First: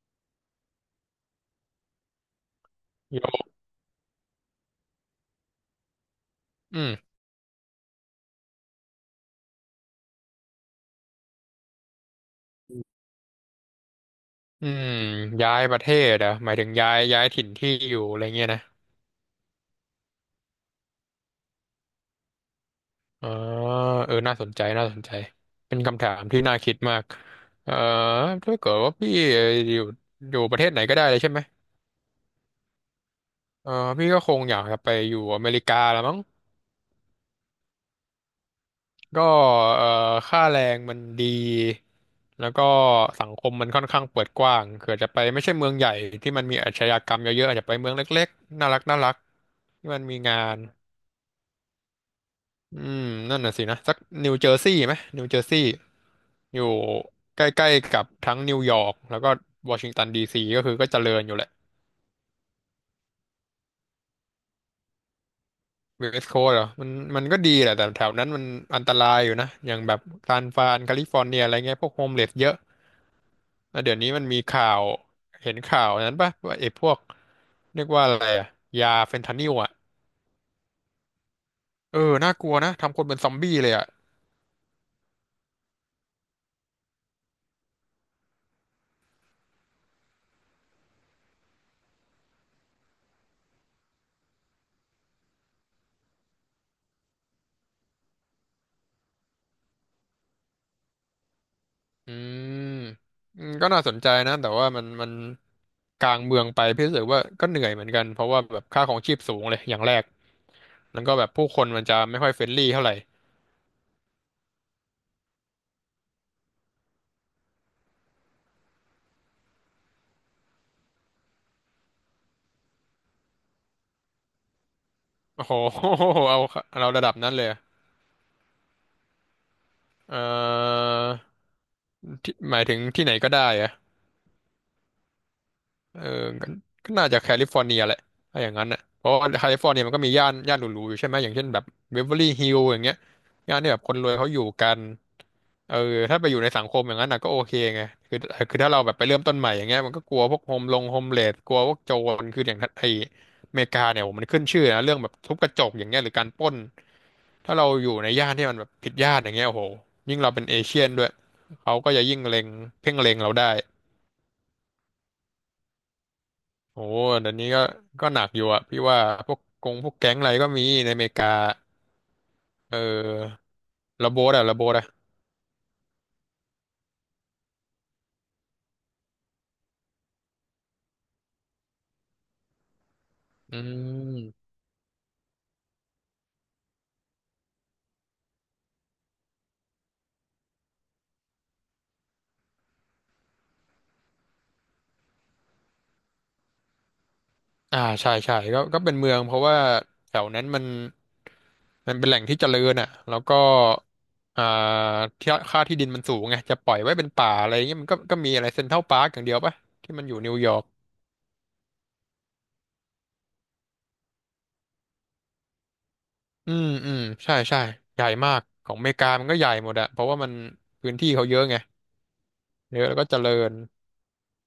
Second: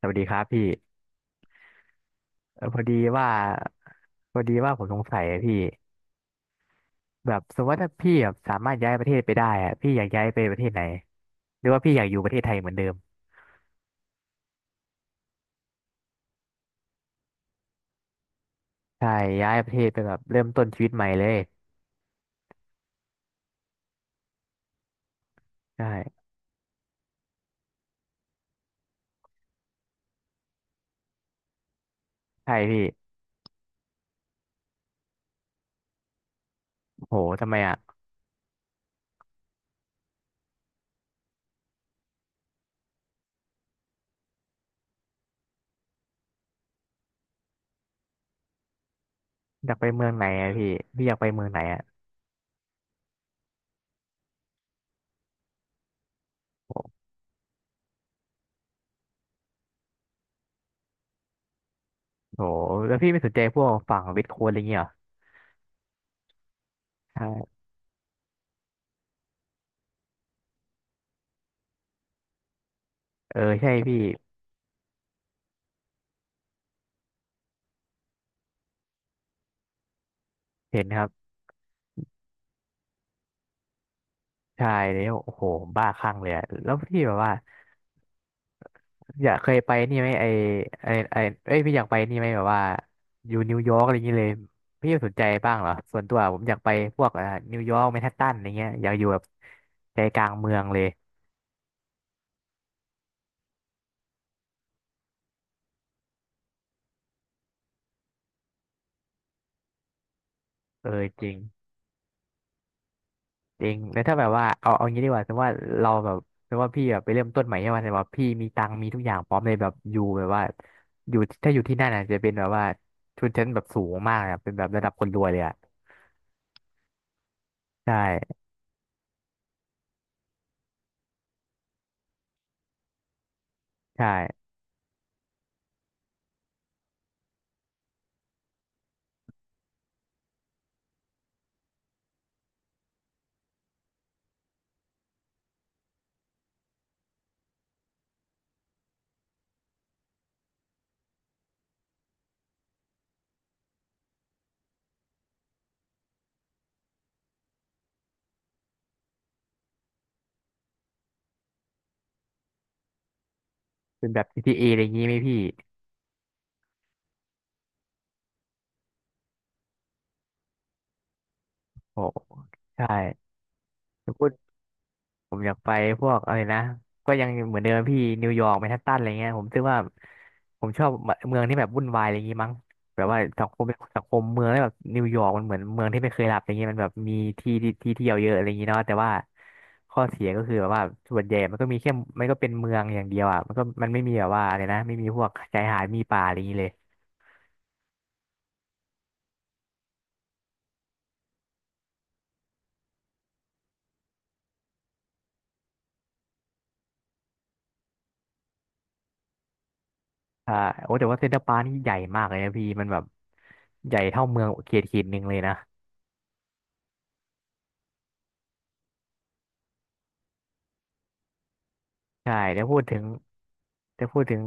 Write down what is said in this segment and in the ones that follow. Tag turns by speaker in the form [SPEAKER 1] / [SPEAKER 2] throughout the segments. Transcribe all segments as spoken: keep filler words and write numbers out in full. [SPEAKER 1] สวัสดีครับพี่เอ่อพอดี
[SPEAKER 2] โย
[SPEAKER 1] ว่า
[SPEAKER 2] ม
[SPEAKER 1] พอดีว่าผมสงสัยอะพี่
[SPEAKER 2] อืม
[SPEAKER 1] แบบสมมติว่าถ้าพี่แบบสามารถย้ายประเทศไปได้อะพี่อยากย้ายไปประเทศไหนหรือว่าพี่อยากอยู่ประเทศไทยเหมือนเดิม
[SPEAKER 2] อืมย้ายประเทศเหรอ่ะหมายถึงย้ายย้ายถิ่นที่อยู่อะไรเงี้ยนะ
[SPEAKER 1] ใช่ย้ายประเทศไปแบบเริ่มต้นชีวิตใหม่เลย
[SPEAKER 2] อ๋อเออน่าสนใจน่าสนใจ เป็นคำถาม
[SPEAKER 1] ใช่
[SPEAKER 2] ที่น่าคิดมากเออถ้าเกิดว่าพี่อยู่อยู่ประเทศไหนก็ได้เลยใช่ไหม
[SPEAKER 1] ใช่พี่
[SPEAKER 2] เออพี่ก็คงอยากจะไปอยู่อเมริกาละมั้ง
[SPEAKER 1] โหทำไมอะ
[SPEAKER 2] ก็เออค่าแรงมันดีแล้วก็สังคมมันค่อนข้างเปิดกว้างเผื่อจะไปไม่ใช่เมืองใหญ่ที่มันมีอาชญากรรมเยอะๆอาจจะไปเมืองเล็กๆน่ารักน่ารัก
[SPEAKER 1] อยากไป
[SPEAKER 2] ที่มัน
[SPEAKER 1] เมือง
[SPEAKER 2] มี
[SPEAKER 1] ไหน
[SPEAKER 2] งา
[SPEAKER 1] อะ
[SPEAKER 2] น
[SPEAKER 1] พี่พี่อยากไปเมืองไหนอะ
[SPEAKER 2] อืมนั่นน่ะสินะสักนิวเจอร์ซีย์ไหมนิวเจอร์ซีย์อยู่
[SPEAKER 1] โห
[SPEAKER 2] ใกล้ๆกับทั้งนิวยอร์กแล้วก็วอชิงตันดีซีก็คือก็เจริญอยู่แหละ
[SPEAKER 1] โหแล้วพี่ไม่สนใจพวกฝั่งเวทโค้ดอะไรเงี้ยเหรอ
[SPEAKER 2] เวสต์โคสต์เหรอมันมันก็
[SPEAKER 1] ใช่
[SPEAKER 2] ดีแหละแต่แถวนั้นมันอันตรายอยู่นะอย่างแบบซานฟรานแคลิฟอร์เนียอะไรเงี้ยพวกโฮมเลสเยอะ
[SPEAKER 1] เออใช่
[SPEAKER 2] แล้วเดี๋
[SPEAKER 1] พี่
[SPEAKER 2] ยวนี้มันมีข่าวเห็นข่าวนั้นปะว่าไอ้พวกเรียกว่าอะไรอะยาเฟนทานิลอะ
[SPEAKER 1] เห็นครับ
[SPEAKER 2] เออน่ากลัวนะทำคนเป็นซอมบี้เลยอะ
[SPEAKER 1] ใช่แล้วโอ้โหบ้าคลั่งเลยอะแล้วพี่แบบว่า อยากเคยไปนี่ไหมไอไอไอเอ้ยพี่อยากไปนี่ไหมแบบว่าอยู่นิวยอร์กอะไรอย่างเงี้ยเลยพี่สนใจบ้างเหรอส่วนตัวผมอยากไปพวกอ่านิวยอร์กแมนฮัตตันอะไรเงี้ยอยากอยู่แบบใจกลางเมืองเลย
[SPEAKER 2] อืมอืมก็น่าสนใจนะแต่ว่ามันมันกลางเมืองไปพี่รู้สึกว่าก็เหนื่อยเหมือนกันเพราะว่าแบบค่าของชีพสูงเลยอย่างแรก
[SPEAKER 1] เอ
[SPEAKER 2] แล้
[SPEAKER 1] อ
[SPEAKER 2] วก็
[SPEAKER 1] จ
[SPEAKER 2] แบบ
[SPEAKER 1] ริง
[SPEAKER 2] ผู้คนมันจะไม่ค่อยเฟรนลี่เท่าไหร่
[SPEAKER 1] จริงแล้วถ้าแบบว่าเอาเอางี้ดีกว่าสมมติว่าเราแบบสมมติว่าพี่แบบไปเริ่มต้นใหม่ใช่ไหมแต่ว่าพี่มีตังค์มีทุกอย่างพร้อมเลยแบบอยู่แบบว่าอยู่ถ้าอยู่ที่นั่นอ่ะจะเป็นแบบว่าชนชั้นแบบสูงมากอ่ะเป็นแบบระดับคนรวยเลย
[SPEAKER 2] โอ้
[SPEAKER 1] อ่ะ
[SPEAKER 2] โห เอาเราระดับนั้นเลยอะ
[SPEAKER 1] ใช่
[SPEAKER 2] เอ่อที่หมายถึงที่ไหนก็ได้อะ
[SPEAKER 1] ใช่
[SPEAKER 2] เออก็ก็น่าจะแคลิฟอร์เนียแหละถ้าอย่างนั้นอ่ะเพราะว่าแคลิฟอร์เนียมันก็มีย่านย่านหรูๆอยู่ใช่ไหมอย่างเช่นแบบเบเวอร์ลี่ฮิลล์อย่างเงี้ยย่านที่แบบคนรวยเขาอยู่กัน เออถ้าไปอยู่ในสังคมอย่างนั้นนะก็โอเคไงคือคือถ้าเราแบบไปเริ่มต้นใหม่อย่างเงี้ยมันก็กลัวพวกโฮมลงโฮมเลสกลัวพวกโจรคืออย่างไออเมริกาเนี่ยโหมันขึ้นชื่อนะเรื่องแบบทุบกระจกอย่างเงี้ยหรือการปล้นถ้าเราอยู่ในย่านที่มันแบบผิดย่านอย่างเงี้ยโอ้โหยิ่งเราเป็นเอเชียนด้วยเขาก็จะยิ่งเล็งเพ่งเล็งเราได้
[SPEAKER 1] เป็นแบบ จี ที เอ ออะไรอย่างงี้ไหมพี่
[SPEAKER 2] โอ้เดี๋ยวนี้ก็ก็หนักอยู่อะพี่ว่าพวกกงพวกแก๊งอะไรก็มีในอเมริกา
[SPEAKER 1] โอ้
[SPEAKER 2] เ
[SPEAKER 1] ใช่
[SPEAKER 2] ออ
[SPEAKER 1] จะ
[SPEAKER 2] ระโบ
[SPEAKER 1] พูด
[SPEAKER 2] ดอะระโบดอะ
[SPEAKER 1] ผมอยากไปพวกอะไรนะก็ยังเหมือนเดิมพี่นิวยอร์กแมนฮัตตันอะไรเงี้ยผมคิดว่าผมชอบเมืองที่แบบวุ่นวายอะไรอย่างงี้มั้งแบบว่าสัง
[SPEAKER 2] อื
[SPEAKER 1] คมสังคมเมือ
[SPEAKER 2] ม
[SPEAKER 1] งแล้วแบบนิวยอร์กมันเหมือนเมืองที่ไม่เคยหลับอะไรเงี้ยมันแบบมีที่ที่ที่เที่ยวเยอะอะไรอย่างงี้เนาะแต่ว่าข้อเสียก็คือแบบว่าส่วนใหญ่มันก็มีแค่มันก็เป็นเมืองอย่างเดียวอ่ะมันก็มันไม่มีแบบว่าอะไรนะไม่มีพวกชายหาดมีป่าอะไรอย่างงี้เลย
[SPEAKER 2] อ่าใช่ใช่ก็ก็เป็นเมืองเพราะว่าแถวนั้นมัน มันเป็นแหล่งที่เจริญอ่ะ แล้วก็อ่าที่ค่าที่ดินมันสูงไง จะปล่อยไว้เป็นป่าอะไรเงี้ย มันก็ก็มีอะไรเซ็นทรัลพาร์คอย่างเดียวปะที่มันอยู่นิวย
[SPEAKER 1] อ่า
[SPEAKER 2] อร์ก
[SPEAKER 1] โอ้แต่ว่าเซ็นทรัลปาร์คนี่ใหญ่มากเลยนะพี่มันแบบใหญ่เท่าเมืองเขตเขตหนึ่งเลยนะ
[SPEAKER 2] อืม อืม ใช่ใช่ใหญ่มาก ของอเมริกามันก็ใหญ่หมดอะเพราะว่ามันพื้นที่เขาเยอะไง
[SPEAKER 1] ใช่แต่พู
[SPEAKER 2] เย
[SPEAKER 1] ด
[SPEAKER 2] อะแล้
[SPEAKER 1] ถึ
[SPEAKER 2] ว
[SPEAKER 1] ง
[SPEAKER 2] ก็เจริญ
[SPEAKER 1] แตพูดถึง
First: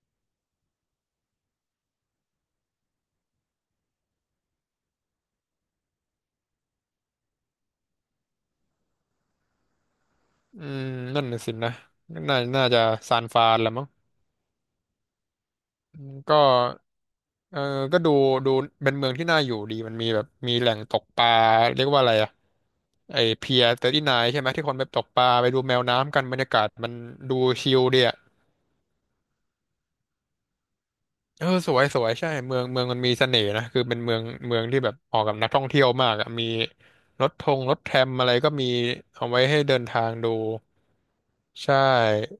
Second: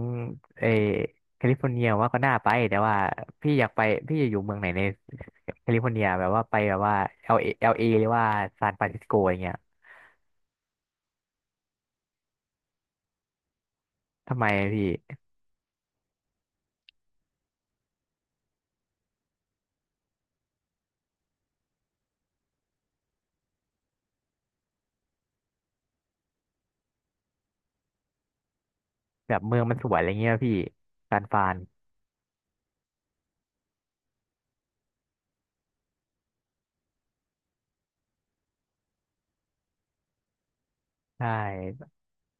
[SPEAKER 1] เออแคลิฟอร์เนียว่าก็น่าไปแต่ว่าพี่อยากไปพี่จะอยู่เมืองไหนในแคลิฟอร์เนียแบบว่าไปแบบว่าเอลเอเอลเอหรือว่าซานฟรานซิสโกอย่างเงี้ย
[SPEAKER 2] อืม นั่นน่ะสินะน่าน่าจะซานฟรานละมั้ง
[SPEAKER 1] ทำไมพี่
[SPEAKER 2] ก็ เออ ก็ดูดูเป็นเมืองที่น่าอยู่ดี มันมีแบบมีแหล่งตกปลาเรียกว่าอะไรอะไอเพียเตอร์ตี้ไนใช่ไหมที่คนไปตกปลาไปดูแมวน้ำกันบรรยากาศมันดูชิลดีอะ
[SPEAKER 1] แบบเมืองมันสวยอะไรเงี้ยพี่ซานฟรา
[SPEAKER 2] เออ
[SPEAKER 1] น
[SPEAKER 2] สวยสวยใช่เมืองเมืองมันมีเสน่ห์นะคือเป็นเมืองเมืองที่แบบเหมาะกับนักท่องเที่ยวมากอะมีรถทงรถแทรมอะไรก็มีเอาไว้ให้เดินทางดู
[SPEAKER 1] ใช
[SPEAKER 2] ใช
[SPEAKER 1] ่
[SPEAKER 2] ่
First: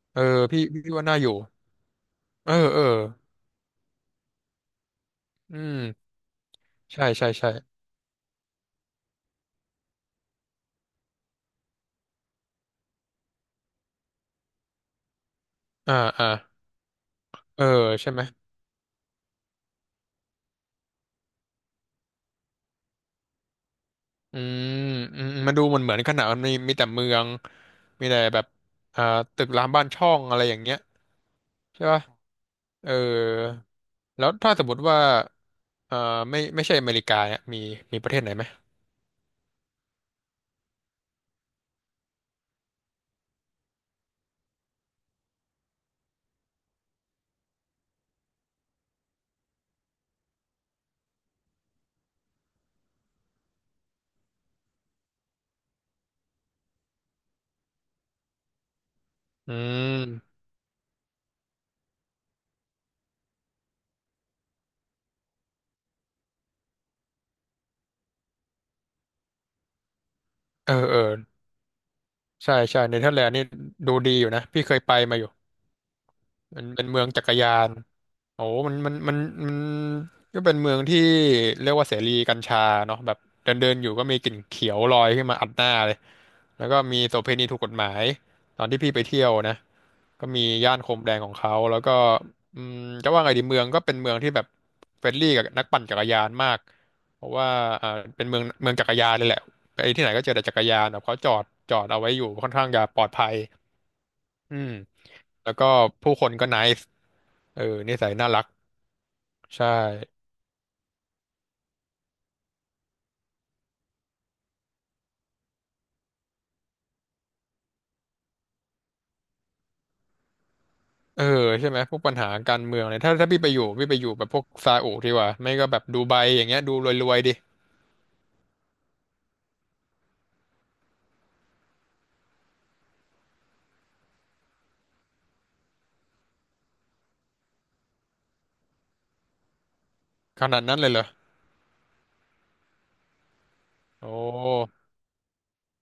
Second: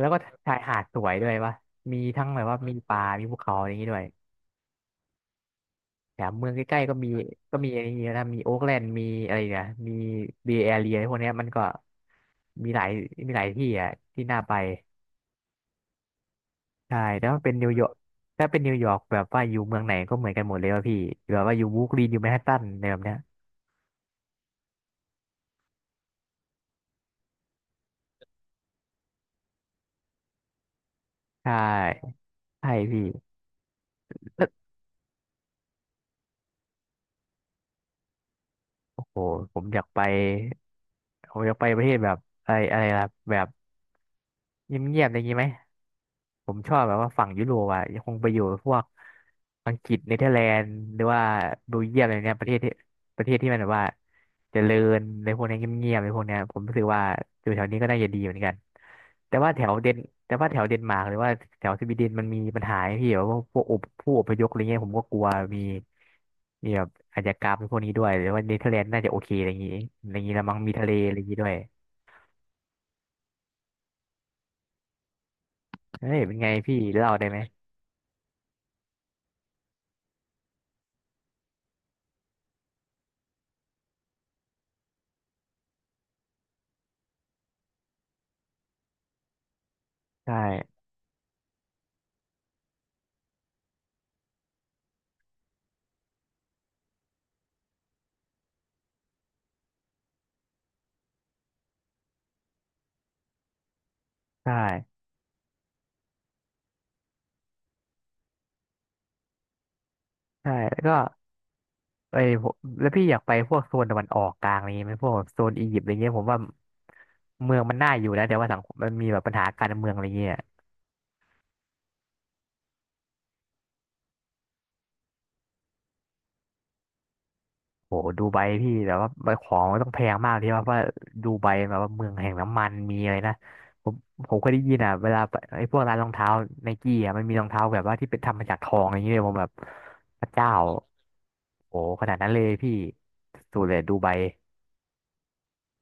[SPEAKER 1] แล้ว
[SPEAKER 2] เอ
[SPEAKER 1] ก็
[SPEAKER 2] อ
[SPEAKER 1] ชาย
[SPEAKER 2] พี่
[SPEAKER 1] หาด
[SPEAKER 2] พี่
[SPEAKER 1] ส
[SPEAKER 2] ว่า
[SPEAKER 1] วย
[SPEAKER 2] น่าอ
[SPEAKER 1] ด้ว
[SPEAKER 2] ยู่
[SPEAKER 1] ยวะมีทั้งแบบ
[SPEAKER 2] เออ
[SPEAKER 1] ว่ามี
[SPEAKER 2] เออ
[SPEAKER 1] ป่ามีภูเขาอะไรอย่างงี้ด้วย
[SPEAKER 2] อืม
[SPEAKER 1] แถมเมืองใกล้ๆก็
[SPEAKER 2] ใช่
[SPEAKER 1] มี
[SPEAKER 2] ใช่ใช่
[SPEAKER 1] ก็มีอะไรอย่างเงี้ยนะมีโอ๊คแลนด์มีอะไรเนี่ยมีเบย์แอเรียพวกเนี้ยมันก็มีหลายมีหลายที่อ่ะที่น่าไป
[SPEAKER 2] อ่าอ่า
[SPEAKER 1] ใช่แต่ว่าเป็น
[SPEAKER 2] เออ
[SPEAKER 1] นิวยอร์ก
[SPEAKER 2] ใช่ไหม
[SPEAKER 1] ถ้าเป็นนิวยอร์กแบบว่าอยู่เมืองไหนก็เหมือนกันหมดเลยว่าพี่แบบว่าอยู่บรูคลินอยู่แมนฮัตตันอะไรแบบเนี้ย
[SPEAKER 2] อืมอืมอืมมันดูเหมือนเหมือนขนาดมันมีมีแต่เมืองมีแต่แบบอ่าตึกรามบ้านช่องอะไรอย่างเงี้ย
[SPEAKER 1] ใช
[SPEAKER 2] ใช่ป่ะ
[SPEAKER 1] ่ใช่
[SPEAKER 2] เออ
[SPEAKER 1] พี่
[SPEAKER 2] แล้ว
[SPEAKER 1] แล้ว
[SPEAKER 2] ถ้าสมมติว่าเอ่อไม่ไม่ใช่อเมริกาอ่ะมีมีประเทศไหนไหม
[SPEAKER 1] โอ้โหผมอยากไปผมอยากไปประเทศแบบอะไรอะไรล่ะแบบเงียบๆอะไรอย่างงี้ไหมผมชอบแบบว่าฝั่งยุโรปอ่ะคงไปอยู่พวกอังกฤษเนเธอร์แลนด์หรือว่าเบลเยียมอะไรเนี้ยประเทศที่ประเทศที่มันแบบว่าเจริญในพวกเนี้ยเงียบๆในพวกเนี้ยผมรู้สึกว่าอยู่แถวนี้ก็น่าจะดีเหมือนกัน แต่ว่า
[SPEAKER 2] อื
[SPEAKER 1] แถวเดน
[SPEAKER 2] ม
[SPEAKER 1] แต่ว่าแถวเดนมาร์กหรือว่าแถวสวีเดนมันมีปัญหาไอ้พี่แบบว่าพวกอพผู้อพยพอะไรเงี้ยผมก็กลัวมีมีแบบอาชญากรรมพวกนี้ด้วยหรือว่าเนเธอร์แลนด์น่าจะโอเคอะไรอย่างงี้อะไรอย่างงี้ละมั้ง
[SPEAKER 2] เอ
[SPEAKER 1] มี
[SPEAKER 2] อ
[SPEAKER 1] ทะเล
[SPEAKER 2] เออ
[SPEAKER 1] อะไรอย่างงี้ด้วย
[SPEAKER 2] ใช่ใช่เนเธอร์แลนด์นี่ดูดีอยู่นะพี่เคยไปมาอยู่
[SPEAKER 1] เฮ้ยเป็นไง
[SPEAKER 2] มัน
[SPEAKER 1] พี่
[SPEAKER 2] เป็นเมือง
[SPEAKER 1] เล่า
[SPEAKER 2] จั
[SPEAKER 1] ได้
[SPEAKER 2] กร
[SPEAKER 1] ไหม
[SPEAKER 2] ยาน โอ้มันมันมันมันก็เป็นเมืองที่เรียกว่าเสรีกัญชาเนาะแบบเดินเดินอยู่ก็มีกลิ่นเขียวลอยขึ้นมาอัดหน้าเลยแล้วก็มีโสเภณีถูกกฎหมายตอนที่พี่ไปเที่ยวนะก็
[SPEAKER 1] ใช
[SPEAKER 2] มีย่า
[SPEAKER 1] ่
[SPEAKER 2] นโคมแดงของเขาแล้วก็อืมจะว่าไงดีเมืองก็เป็นเมืองที่แบบเฟรนลี่กับนักปั่นจักรยานมากเพราะว่าอ่าเป็นเมืองเมืองจักรยานเลยแหละไปที่ไหนก็เจอแต่จักรยานแบบเขาจอดจอดเอาไว้อยู่ค่อนข้างจะปลอดภัย
[SPEAKER 1] ใช
[SPEAKER 2] อืม
[SPEAKER 1] ่
[SPEAKER 2] แล้วก็ผู้คนก็ ไนซ์ เออนิสัยน่ารักใช่
[SPEAKER 1] ใช่แล้วก็ไอ้ยผมแล้วพี่อยากไปพวกโซนตะวันออกกลางอะไรเงี้ยไหมพวกแบบโซนอียิปต์อะไรเงี้ยผมว่าเมืองมันน่าอยู่นะแต่ว่าสังคมมันมีแบบปัญหาการเมืองอะไรเงี้ย
[SPEAKER 2] เออใช่ไหมพวกปัญหาการเมืองเนี่ยถ้าถ้าพี่ไปอยู่พี่ไปอยู่แบบพวกซาอุดีกว่าไม่ก็แบบดูไบอย่างเงี้ยดูรวยๆดิ
[SPEAKER 1] โหดูไบพี่แต่ว่าปของมันต้องแพงมากที่ว่าเพราะว่าดูไบแบบว่าเมืองแห่งน้ำมันมีอะไรนะผมผมเคยได้ยินอ่ะเวลาไปไอ้พวกร้านรองเท้าไนกี้อ่ะมันมีรองเท้าแบบว่าที่เป็นทำมาจากทองอย่างเงี้ยผมแบบพระ
[SPEAKER 2] ข
[SPEAKER 1] เจ้า
[SPEAKER 2] นาดนั้นเลยเหรอ
[SPEAKER 1] โหขนาดนั้นเลยพี่สุดเลยดูไบ
[SPEAKER 2] โอ้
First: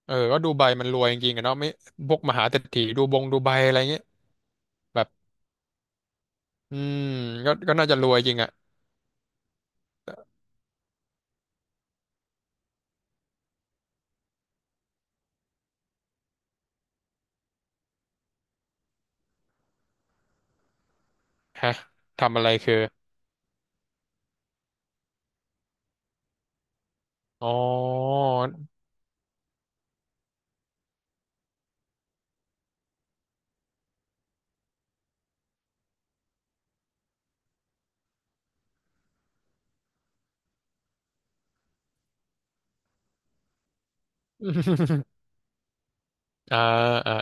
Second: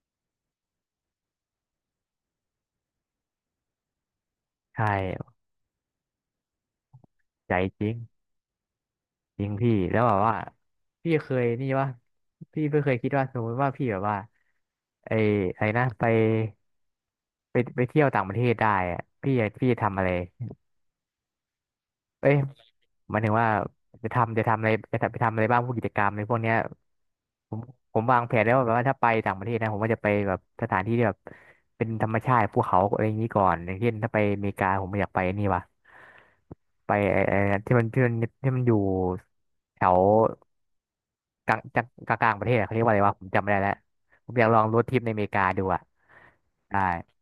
[SPEAKER 2] เออก็ดูไบมันรวยจริงๆอะเนาะไม่พวกมหาเศรษฐีดูบงดูไบอะไรเงี้ย
[SPEAKER 1] ใช่
[SPEAKER 2] แบบอืมก็
[SPEAKER 1] ใจ
[SPEAKER 2] ก็
[SPEAKER 1] จ
[SPEAKER 2] น่า
[SPEAKER 1] ริ
[SPEAKER 2] จะ
[SPEAKER 1] ง
[SPEAKER 2] รวยจริงอะ
[SPEAKER 1] จริงพี่แล้วแบบว่าพี่เคยนี่ว่าพี่ไม่เคยคิดว่าสมมติว่าพี่แบบว่าไอ้อะไรนะไปไปไปเที่ยวต่างประเทศได้อะพี่จะพี่จะทำอะไร
[SPEAKER 2] ฮะ
[SPEAKER 1] เอ้ย
[SPEAKER 2] ทำอะไรคือ
[SPEAKER 1] หมายถึงว่าจะทำจะทำอะไรจะไปทำอะไรบ้างพวกกิจกรรมในพวกเนี้ย
[SPEAKER 2] อ๋อ
[SPEAKER 1] ผมผมวางแผนแล้วว่าแบบว่าถ้าไปต่างประเทศนะผมก็จะไปแบบสถานที่ที่แบบเป็นธรรมชาติภูเขาอะไรอย่างนี้ก่อนอย่างเช่นถ้าไปอเมริกาผมอยากไปนี่ว่ะไปไอ้ไอ้ที่มันที่มันที่มันอยู่แถวกลางจังกลางๆประเทศอะเขาเรียกว่าอะไรวะผมจำไม่ได้แล้วผมอยากลองรถทริป ในอเมริกาดูอ่ะ
[SPEAKER 2] อ่า
[SPEAKER 1] ได้
[SPEAKER 2] อ่า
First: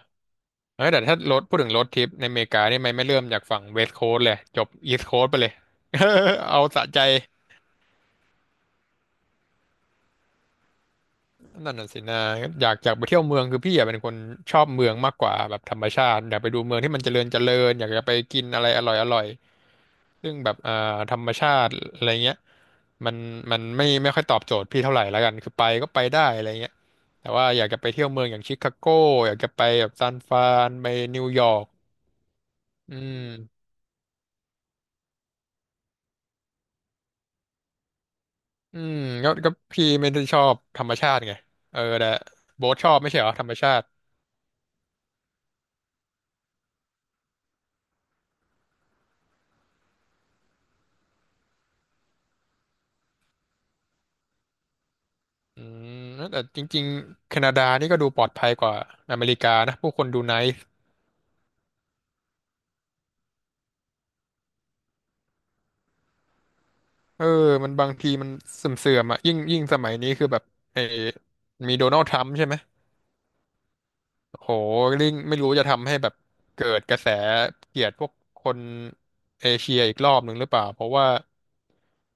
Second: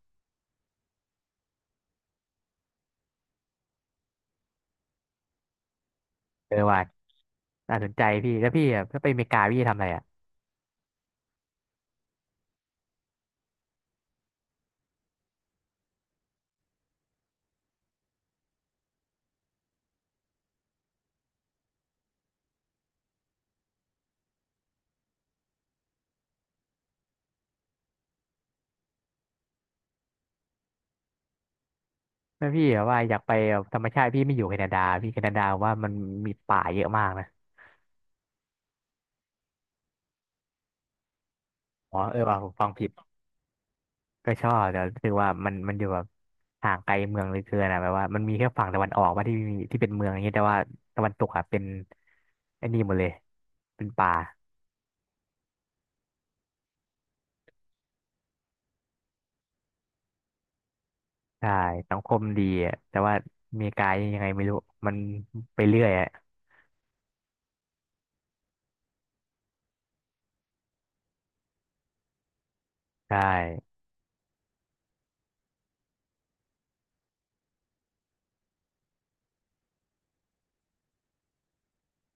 [SPEAKER 2] เอ้ยแต่ถ้ารถพูดถึงรถทริปในอเมริกานี่ไม่ไม่เริ่มจากฝั่งเวสต์โคสต์เลยจบอีสต์โคสต์ไปเลย
[SPEAKER 1] เออ
[SPEAKER 2] เอา
[SPEAKER 1] ว่ะ
[SPEAKER 2] สะใจ
[SPEAKER 1] น่าสนใจพี่แล้วพี่อะถ้าไปอเมริกาพี่จะทำอะไรอ่ะ
[SPEAKER 2] นั่นน่ะสินะอยากอยากไปเที่ยวเมืองคือพี่อยากเป็นคนชอบเมืองมากกว่าแบบธรรมชาติอยากไปดูเมืองที่มันเจริญเจริญอยากจะไปกินอะไรอร่อยอร่อยซึ่งแบบอ่าธรรมชาติอะไรเงี้ยมันมันไม่ไม่ค่อยตอบโจทย์พี่เท่าไหร่แล้วกันคือไปก็ไปได้อะไรเงี้ยแต่ว่าอยากจะไปเที่ยวเมืองอย่างชิคาโกอยากจะไปแบบซานฟรานไปนิวยอร์ก
[SPEAKER 1] แม่พี่อะ
[SPEAKER 2] อื
[SPEAKER 1] ว่าอยากไปแบบ
[SPEAKER 2] ม
[SPEAKER 1] ธรรมชาติพี่ไม่อยู่แคนาดาพี่แคนาดาว่ามันมีป่าเยอะมากนะ
[SPEAKER 2] อืมก็ก็พี่ไม่ได้ชอบธรรมชาติไงเออ
[SPEAKER 1] อ๋อ
[SPEAKER 2] แต่
[SPEAKER 1] เออว่าผมฟั
[SPEAKER 2] โบ๊
[SPEAKER 1] ง
[SPEAKER 2] ทช
[SPEAKER 1] ผิด
[SPEAKER 2] อบไม่ใช่เหรอธรรมชาติ
[SPEAKER 1] ก็ชอบแต่รู้สึกว่ามันมันอยู่แบบห่างไกลเมืองเหลยเกินอะแบบว่ามันมีแค่ฝั่งตะวันออกว่าที่มีที่เป็นเมืองอย่างเงี้ยแต่ว่าตะวันตกอะเป็นไอ้นี่หมดเลยเป็นป่า
[SPEAKER 2] อืมแล้วแต่จริงๆแคนาดานี่ก็ดูปลอดภัยกว่าอเมริกานะผู้คนดูไนซ์
[SPEAKER 1] ใช่สังคมดีอะแต่ว่าอเมริกายังไงไม่รู้มันไปเรื่อยอะ
[SPEAKER 2] เออมันบางทีมันเสื่อมๆอ่ะยิ่งยิ่งสมัยนี้คือแบบเออมีโดนัลด์ทรัมป์ใช่ไหม
[SPEAKER 1] ใช่
[SPEAKER 2] โโหลิงไม่รู้จะทำให้แบบเกิดกระแสเกลียดพวกคนเอเชียอีกรอบหนึ่งหรือเปล่าเพราะว่า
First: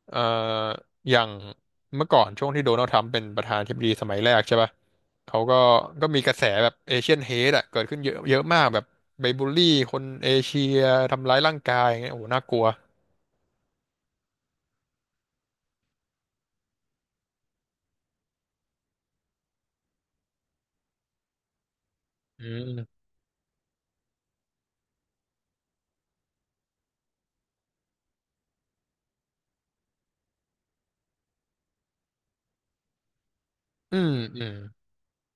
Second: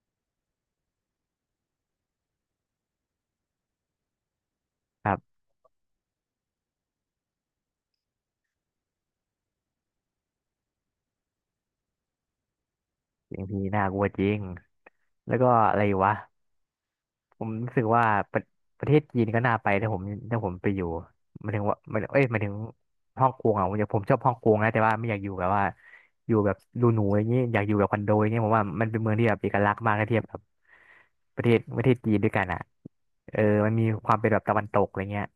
[SPEAKER 2] เอ่ออย่างเมื่อก่อนช่วงที่โดนัลด์ทรัมป์เป็นประธานาธิบดีสมัยแรกใช่ป่ะ
[SPEAKER 1] ครับ
[SPEAKER 2] เขาก็ก็มีกระแสแบบเอเชียนเฮดอะเกิดขึ้นเยอะเยอะมากแบบไปบูลลี่คนเอเชียทำร้ายร่างกายอย่างเงี้ยโอ้โหน่ากลัว
[SPEAKER 1] อย่างที่น่ากลัวจริงแล้วก็อะไรวะ ผมรู้สึกว่าประประเทศจีนก็น่าไปแต่ผมถ้าผมไปอยู่หมายถึงว่าหมายเอ้ยหมาย
[SPEAKER 2] อื
[SPEAKER 1] ถึง
[SPEAKER 2] ม
[SPEAKER 1] ฮ่องกงอ่ะผมจะผมชอบฮ่องกงนะแต่ว่าไม่อยากอยู่แบบว่าอยู่แบบดูหนูอย่างนี้อยากอยู่แบบคอนโดอย่างนี้ผมว่ามันเป็นเมืองที่แบบเอกลักษณ์มากถ้าเทียบกับประเทศประเทศจีนด้วยกันอ่ะเออมันมี
[SPEAKER 2] อื
[SPEAKER 1] ค
[SPEAKER 2] ม
[SPEAKER 1] วามเป็นแบ
[SPEAKER 2] อื
[SPEAKER 1] บตะ
[SPEAKER 2] ม
[SPEAKER 1] วันตกอะไรเงี้ย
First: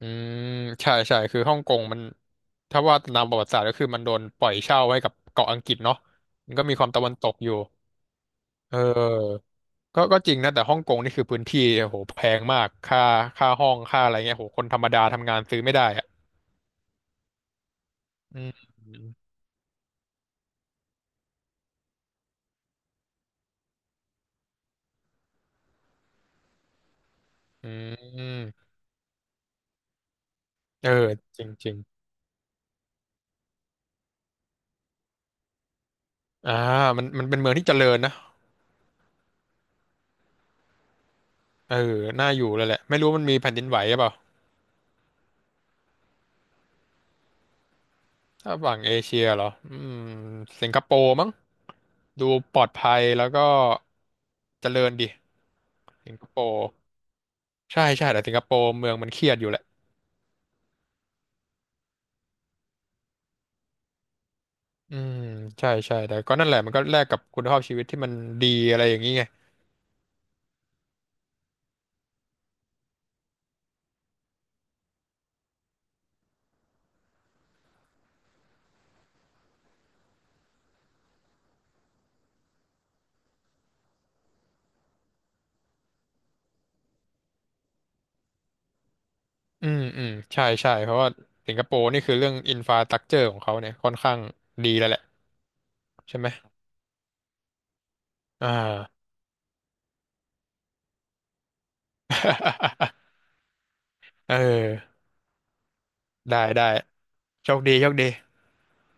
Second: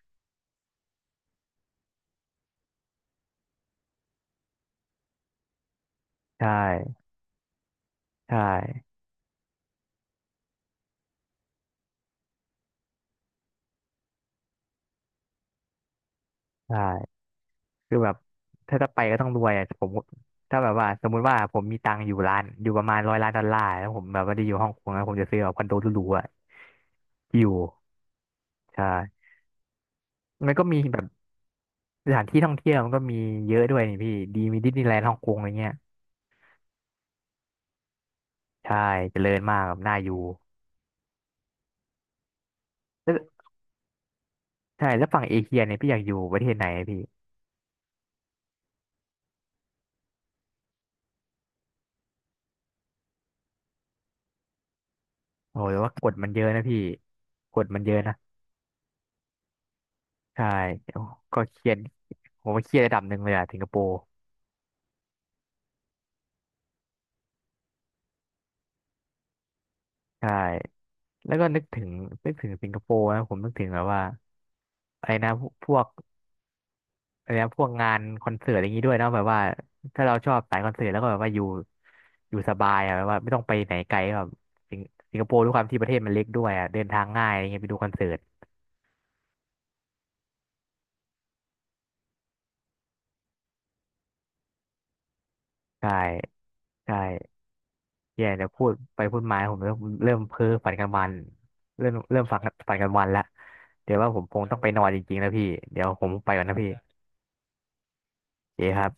[SPEAKER 2] อืมใช่ใช่คือฮ่องกงมันถ้าว่าตามประวัติศาสตร์ก็คือมันโดนปล่อยเช่าให้กับเกาะอังกฤษเนาะ
[SPEAKER 1] ใช่
[SPEAKER 2] มันก็มีความตะวันตกอยู่
[SPEAKER 1] ใช่
[SPEAKER 2] เออก็ก็จริงนะแต่ฮ่องกงนี่คือพื้นที่โอ้โหแพงมากค่าค่าห้องค่าอะไรเงี้ยโหคนธรรมดาทำงานซื้อไม่ได้อะ
[SPEAKER 1] ใช่คือแบบ
[SPEAKER 2] อืม
[SPEAKER 1] ถ้าจะไปก็ต้องรวยอ่ะผมถ้าแบบว่าสมมุติว่าผมมีตังค์อยู่ล้านอยู่ประมาณร้อยล้านดอลลาร์แล้วผมแบบว่าได้อยู่ฮ่องกงแล้วผมจะซื้อแบบคอนโดหรูๆอ่ะอยู่
[SPEAKER 2] อืม
[SPEAKER 1] ใช่มันก็มี
[SPEAKER 2] เออ
[SPEAKER 1] แบบ
[SPEAKER 2] จริงจริง
[SPEAKER 1] สถานที่ท่องเที่ยวมันก็มีเยอะด้วยนี่พี่ดีมีดิสนีย์แลนด์ฮ่องกงอะไรเงี้ย
[SPEAKER 2] อ่ามันมันเป็นเมืองที่เจริญนะ
[SPEAKER 1] ใช่เจริญมากแบบน่าอยู่
[SPEAKER 2] เออน่าอยู่เลยแหละไม่รู้
[SPEAKER 1] แล้ว
[SPEAKER 2] มันมีแผ่นดินไหวหรือเปล่า
[SPEAKER 1] ใช่แล้วฝั่งเอเชียเนี่ยพี่อยากอยู่ประเทศไหนอะพี่
[SPEAKER 2] ถ้าฝั่งเอเชียเหรออืมสิงคโปร์มั้งดูปลอดภัยแล้วก็เจริญดิ
[SPEAKER 1] โอ้ยว่าก
[SPEAKER 2] สิ
[SPEAKER 1] ฎ
[SPEAKER 2] งค
[SPEAKER 1] มัน
[SPEAKER 2] โป
[SPEAKER 1] เยอะนะ
[SPEAKER 2] ร์
[SPEAKER 1] พี่กฎมั
[SPEAKER 2] ใช่
[SPEAKER 1] นเยอะ
[SPEAKER 2] ใช่
[SPEAKER 1] นะ
[SPEAKER 2] แต่สิงคโปร์เมืองมันเครียดอยู่แหละ
[SPEAKER 1] ใช่โอ้ก็เครียดผมว่าเครียดระดับหนึ่งเลยอะสิงคโปร์
[SPEAKER 2] อืมใช่ใช่แต่ก็นั่นแหละมันก็แลกกับคุณภาพชีวิตที่มันดีอะไรอย่างนี้ไง
[SPEAKER 1] ใช่แล้วก็นึกถึงนึกถึงสิงคโปร์นะผมนึกถึงแบบว่าอะไรนะพวก อะไรนะพวกงานคอนเสิร์ตอะไรอย่างนี้ด้วยเนาะแบบว่าถ้าเราชอบสายคอนเสิร์ตแล้วก็แบบว่าอยู่อยู่สบายอะแบบว่าไม่ต้องไปไหนไกลแบบสิงสิงคโปร์ด้วยความที่ประเทศมันเล็กด้วยอะเดินทางง่ายอะไรเงี้ยไปดูคอนเสิร์ต
[SPEAKER 2] อืมอืมใช่ใช่เพราะว่าสิงคโปร์นี่คือเรื่องอินฟ a า t ต u c เจอร์ของเขาเนี่ยค่อนข้างดีแล้วแหละ
[SPEAKER 1] ใช่
[SPEAKER 2] ใช่ไหม
[SPEAKER 1] ใช่แย่เดี๋ย
[SPEAKER 2] อ่า
[SPEAKER 1] วพูดไปพูดมาผมเริ่มเริ่มเพ้อฝันกลางวันเริ่มเริ่มฝันฝันกลางวันละเดี๋ยวว่าผม
[SPEAKER 2] เอ
[SPEAKER 1] ค
[SPEAKER 2] อ
[SPEAKER 1] งต้องไปนอนจริงๆแล้วพี่เดี๋ยวผมไป
[SPEAKER 2] ได้
[SPEAKER 1] ก่อนนะ
[SPEAKER 2] ได้
[SPEAKER 1] พี่
[SPEAKER 2] โชคดีโชคดี
[SPEAKER 1] เจ๊ครับ